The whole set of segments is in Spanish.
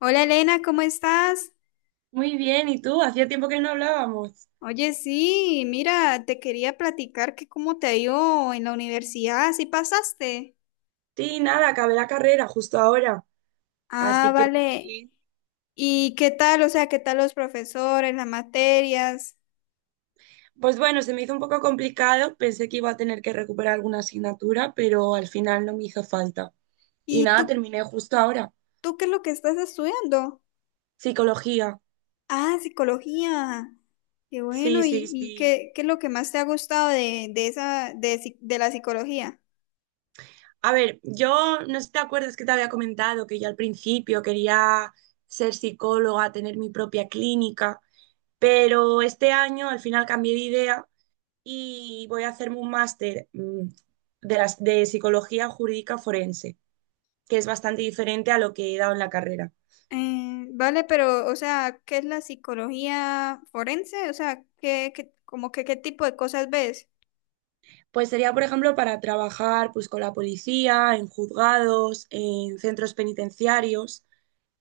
Hola Elena, ¿cómo estás? Muy bien, ¿y tú? Hacía tiempo que no hablábamos. Oye, sí, mira, te quería platicar que cómo te ha ido en la universidad, si pasaste. Sí, nada, acabé la carrera justo ahora, Ah, así que muy vale. bien. ¿Y qué tal? O sea, ¿qué tal los profesores, las materias? Pues bueno, se me hizo un poco complicado, pensé que iba a tener que recuperar alguna asignatura, pero al final no me hizo falta. Y ¿Y nada, tú, terminé justo ahora. tú qué es lo que estás estudiando? Psicología. Ah, psicología. Qué Sí, bueno. sí, ¿Y sí. qué es lo que más te ha gustado de esa, de la psicología? A ver, yo no sé si te acuerdas que te había comentado que yo al principio quería ser psicóloga, tener mi propia clínica, pero este año al final cambié de idea y voy a hacerme un máster de psicología jurídica forense, que es bastante diferente a lo que he dado en la carrera. Vale, pero, o sea, ¿qué es la psicología forense? O sea, como que qué tipo de cosas ves? Pues sería, por ejemplo, para trabajar pues, con la policía, en juzgados, en centros penitenciarios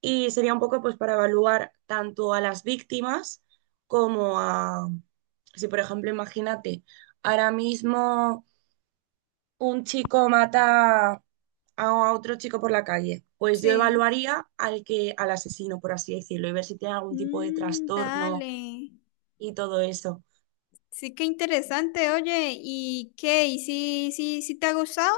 y sería un poco pues, para evaluar tanto a las víctimas como a, si por ejemplo, imagínate, ahora mismo un chico mata a otro chico por la calle, pues yo Sí. evaluaría al que, al asesino, por así decirlo, y ver si tiene algún tipo de Mm, trastorno dale. y todo eso. Sí, qué interesante, oye. ¿Y qué? ¿Y si te ha gustado?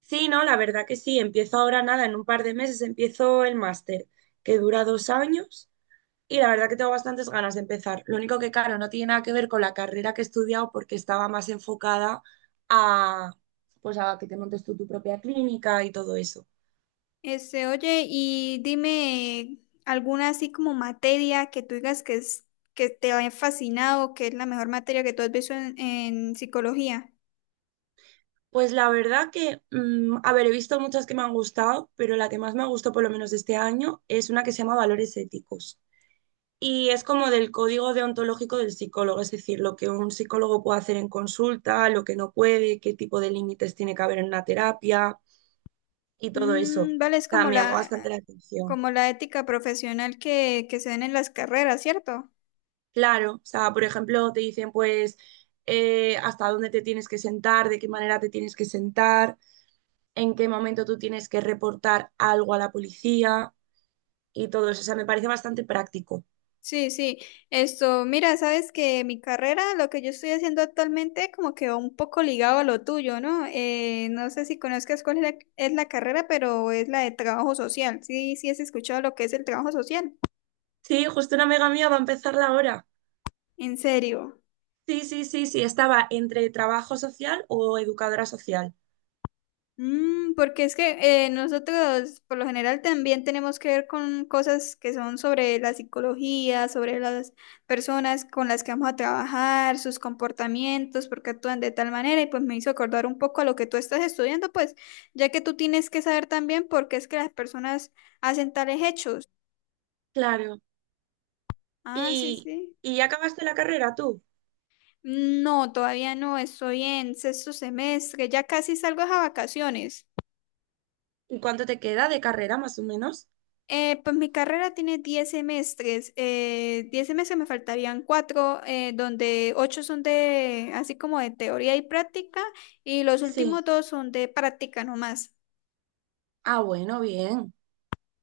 Sí, no, la verdad que sí, empiezo ahora nada, en un par de meses empiezo el máster, que dura 2 años, y la verdad que tengo bastantes ganas de empezar. Lo único que, claro, no tiene nada que ver con la carrera que he estudiado porque estaba más enfocada a, pues a que te montes tú tu propia clínica y todo eso. Este, oye, y dime alguna así como materia que tú digas que es, que te ha fascinado, que es la mejor materia que tú has visto en psicología. Pues la verdad que, a ver, he visto muchas que me han gustado, pero la que más me gustó, por lo menos de este año, es una que se llama Valores Éticos. Y es como del código deontológico del psicólogo, es decir, lo que un psicólogo puede hacer en consulta, lo que no puede, qué tipo de límites tiene que haber en una terapia y todo eso. Mm, vale, O es sea, como me llamó la, bastante la atención. como la ética profesional que se dan en las carreras, ¿cierto? Claro, o sea, por ejemplo, te dicen pues hasta dónde te tienes que sentar, de qué manera te tienes que sentar, en qué momento tú tienes que reportar algo a la policía y todo eso. O sea, me parece bastante práctico. Sí, sí. Esto, mira, sabes que mi carrera, lo que yo estoy haciendo actualmente, como que va un poco ligado a lo tuyo, ¿no? No sé si conozcas cuál es la carrera, pero es la de trabajo social. Sí, sí has escuchado lo que es el trabajo social. Sí, justo una amiga mía va a empezarla ahora. En serio. Sí, sí, sí, sí, estaba entre trabajo social o educadora social. Porque es que nosotros por lo general también tenemos que ver con cosas que son sobre la psicología, sobre las personas con las que vamos a trabajar, sus comportamientos, por qué actúan de tal manera y pues me hizo acordar un poco a lo que tú estás estudiando, pues ya que tú tienes que saber también por qué es que las personas hacen tales hechos. Claro. Ah, sí, ¿Y, sí. y ya acabaste la carrera tú? No, todavía no, estoy en sexto semestre, ya casi salgo a vacaciones. ¿Y cuánto te queda de carrera más o menos? Pues mi carrera tiene 10 semestres. 10 semestres me faltarían 4, donde 8 son de, así como de teoría y práctica, y los Sí. últimos dos son de práctica nomás. Ah, bueno, bien.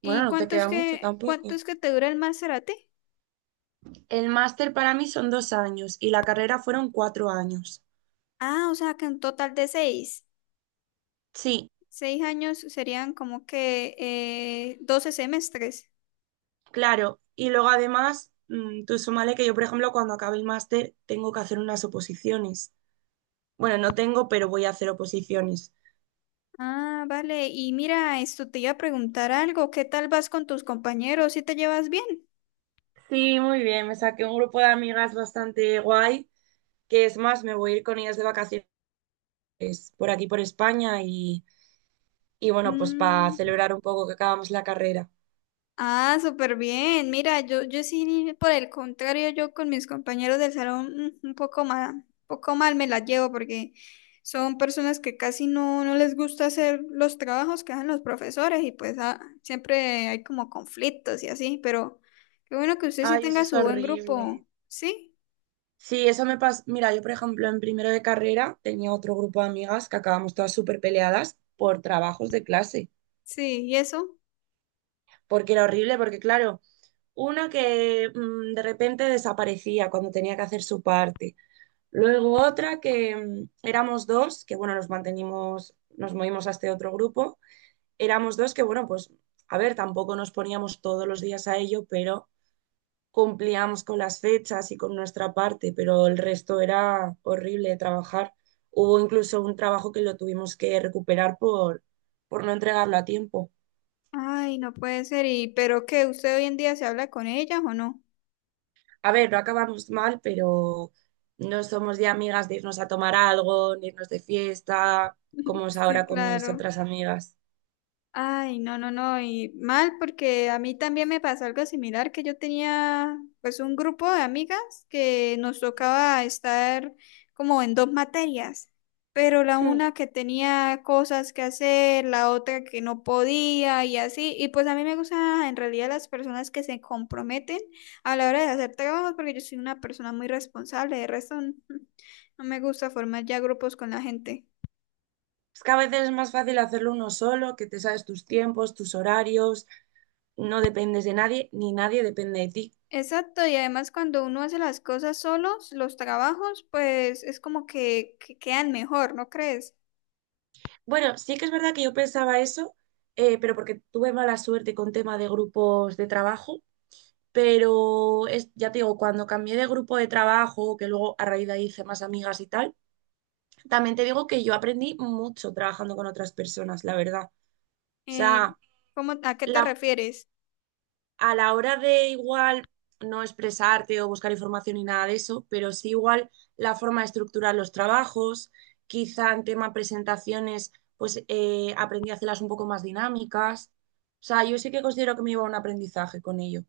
Bueno, ¿Y no te cuánto es queda mucho que, cuánto tampoco. es que te dura el máster a ti? El máster para mí son 2 años y la carrera fueron 4 años. Ah, o sea que un total de seis, Sí, seis años serían como que 12 semestres. claro. Y luego además, tú súmale que yo, por ejemplo, cuando acabe el máster tengo que hacer unas oposiciones. Bueno, no tengo, pero voy a hacer oposiciones. Ah, vale. Y mira, esto te iba a preguntar algo. ¿Qué tal vas con tus compañeros? ¿Si te llevas bien? Sí, muy bien. Me saqué un grupo de amigas bastante guay, que es más, me voy a ir con ellas de vacaciones por aquí, por España, y bueno, pues para Mm. celebrar un poco que acabamos la carrera. Ah, súper bien. Mira, yo sí, por el contrario, yo con mis compañeros del salón mm, un poco mal me las llevo porque son personas que casi no, no les gusta hacer los trabajos que hacen los profesores y pues siempre hay como conflictos y así, pero qué bueno que usted sí Ay, eso tenga es su buen horrible. grupo. ¿Sí? Sí, eso me pasa. Mira, yo, por ejemplo, en primero de carrera tenía otro grupo de amigas que acabamos todas súper peleadas por trabajos de clase, Sí, ¿y eso? porque era horrible, porque claro, una que de repente desaparecía cuando tenía que hacer su parte. Luego otra que éramos dos, que bueno, nos mantenimos, nos movimos a este otro grupo. Éramos dos que bueno, pues a ver, tampoco nos poníamos todos los días a ello, pero cumplíamos con las fechas y con nuestra parte, pero el resto era horrible de trabajar. Hubo incluso un trabajo que lo tuvimos que recuperar por, no entregarlo a tiempo. Ay, no puede ser. ¿Y pero qué? ¿Usted hoy en día se habla con ellas o no? A ver, no acabamos mal, pero no somos ya amigas de irnos a tomar algo, ni irnos de fiesta, como es Sí, ahora con mis claro. otras amigas. Ay, no, no, no, y mal porque a mí también me pasó algo similar, que yo tenía pues un grupo de amigas que nos tocaba estar como en dos materias, pero la una que tenía cosas que hacer, la otra que no podía y así, y pues a mí me gustan en realidad las personas que se comprometen a la hora de hacer trabajos porque yo soy una persona muy responsable, de resto no no me gusta formar ya grupos con la gente. Es que a veces es más fácil hacerlo uno solo, que te sabes tus tiempos, tus horarios, no dependes de nadie, ni nadie depende de ti. Exacto, y además cuando uno hace las cosas solos, los trabajos, pues es como que quedan mejor, ¿no crees? Bueno, sí que es verdad que yo pensaba eso, pero porque tuve mala suerte con tema de grupos de trabajo, pero es, ya te digo, cuando cambié de grupo de trabajo, que luego a raíz de ahí hice más amigas y tal, también te digo que yo aprendí mucho trabajando con otras personas, la verdad. O Eh, sea, ¿cómo, a qué te la refieres? a la hora de igual no expresarte o buscar información ni nada de eso, pero sí igual la forma de estructurar los trabajos, quizá en tema presentaciones, pues aprendí a hacerlas un poco más dinámicas. O sea, yo sí que considero que me iba a un aprendizaje con ello.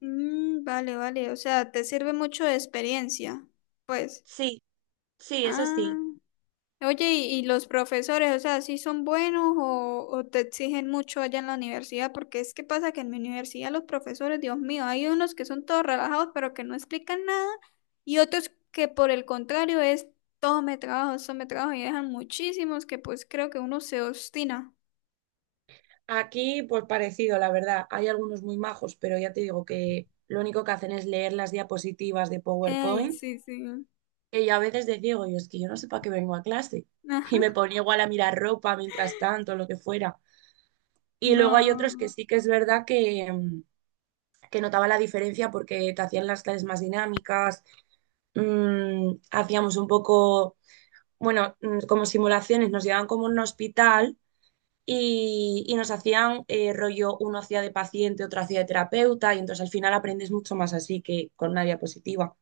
Mm, vale, vale, o sea, te sirve mucho de experiencia, pues. Sí, sí, eso Ah. sí. Oye, ¿y los profesores, o sea, sí son buenos o te exigen mucho allá en la universidad? Porque es que pasa que en mi universidad los profesores, Dios mío, hay unos que son todos relajados pero que no explican nada y otros que por el contrario es todo me trabajo y dejan muchísimos que pues creo que uno se obstina. Aquí, pues parecido, la verdad. Hay algunos muy majos, pero ya te digo que lo único que hacen es leer las diapositivas de ¡Ay, PowerPoint sí, sí! que yo a veces decía, digo, yo es que yo no sé para qué vengo a clase. Y me Ajá. ponía igual a mirar ropa mientras tanto, lo que fuera. Y luego hay otros que No. sí que es verdad que, que notaba la diferencia porque te hacían las clases más dinámicas, hacíamos un poco, bueno, como simulaciones, nos llevaban como a un hospital y nos hacían rollo, uno hacía de paciente, otro hacía de terapeuta, y entonces al final aprendes mucho más así que con una diapositiva.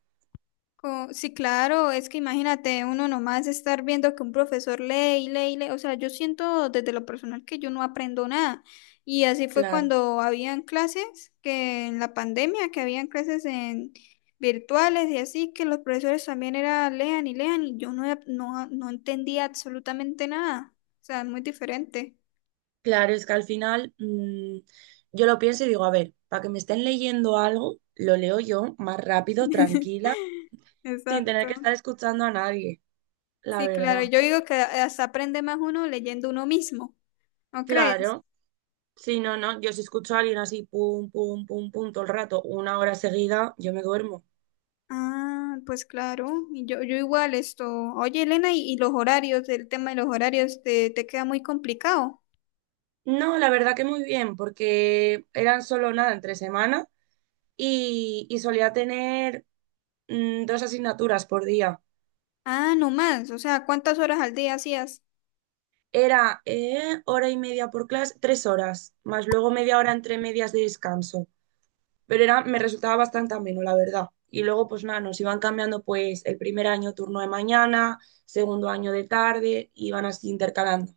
Sí, claro, es que imagínate uno nomás estar viendo que un profesor lee y lee y lee, o sea, yo siento desde lo personal que yo no aprendo nada. Y así fue Claro. cuando habían clases, que en la pandemia, que habían clases en virtuales y así, que los profesores también era lean y lean y yo no, no, no entendía absolutamente nada. O sea, es muy diferente. Claro, es que al final yo lo pienso y digo, a ver, para que me estén leyendo algo, lo leo yo más rápido, tranquila, sin tener Exacto. que estar escuchando a nadie, la Sí, claro, verdad. yo digo que hasta aprende más uno leyendo uno mismo, ¿no crees? Claro, si no, no, yo si escucho a alguien así, pum, pum, pum, pum, todo el rato, una hora seguida, yo me duermo. Ah, pues claro, y yo igual esto. Oye, Elena, y los horarios, el tema de los horarios, te queda muy complicado. No, la verdad que muy bien, porque eran solo nada entre semana y solía tener dos asignaturas por día. Ah, no más, o sea, ¿cuántas horas al día hacías? Era hora y media por clase, 3 horas, más luego media hora entre medias de descanso. Pero era, me resultaba bastante ameno, la verdad. Y luego, pues nada, nos iban cambiando pues el primer año turno de mañana, segundo año de tarde, iban así intercalando.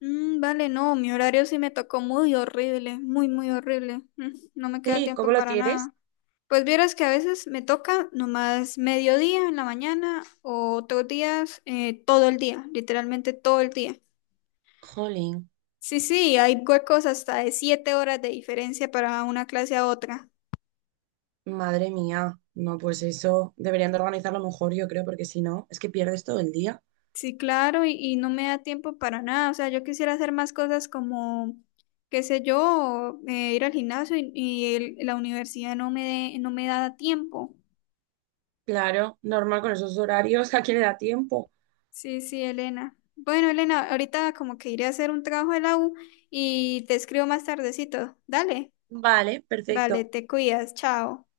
Mm, vale, no, mi horario sí me tocó muy horrible, muy, muy horrible. No me queda Sí, tiempo ¿cómo lo para tienes? nada. Pues vieras que a veces me toca nomás mediodía en la mañana o otros días todo el día, literalmente todo el día. Jolín, Sí, sí, hay huecos hasta de 7 horas de diferencia para una clase a otra. madre mía. No, pues eso deberían de organizarlo mejor, yo creo, porque si no, es que pierdes todo el día. Sí, claro, y no me da tiempo para nada. O sea, yo quisiera hacer más cosas como, qué sé yo, ir al gimnasio y la universidad no me da tiempo. Claro, normal con esos horarios, ¿a quién le da tiempo? Sí, sí, Elena. Bueno, Elena, ahorita como que iré a hacer un trabajo de la U y te escribo más tardecito. Dale. Vale, Vale, perfecto. te cuidas. Chao.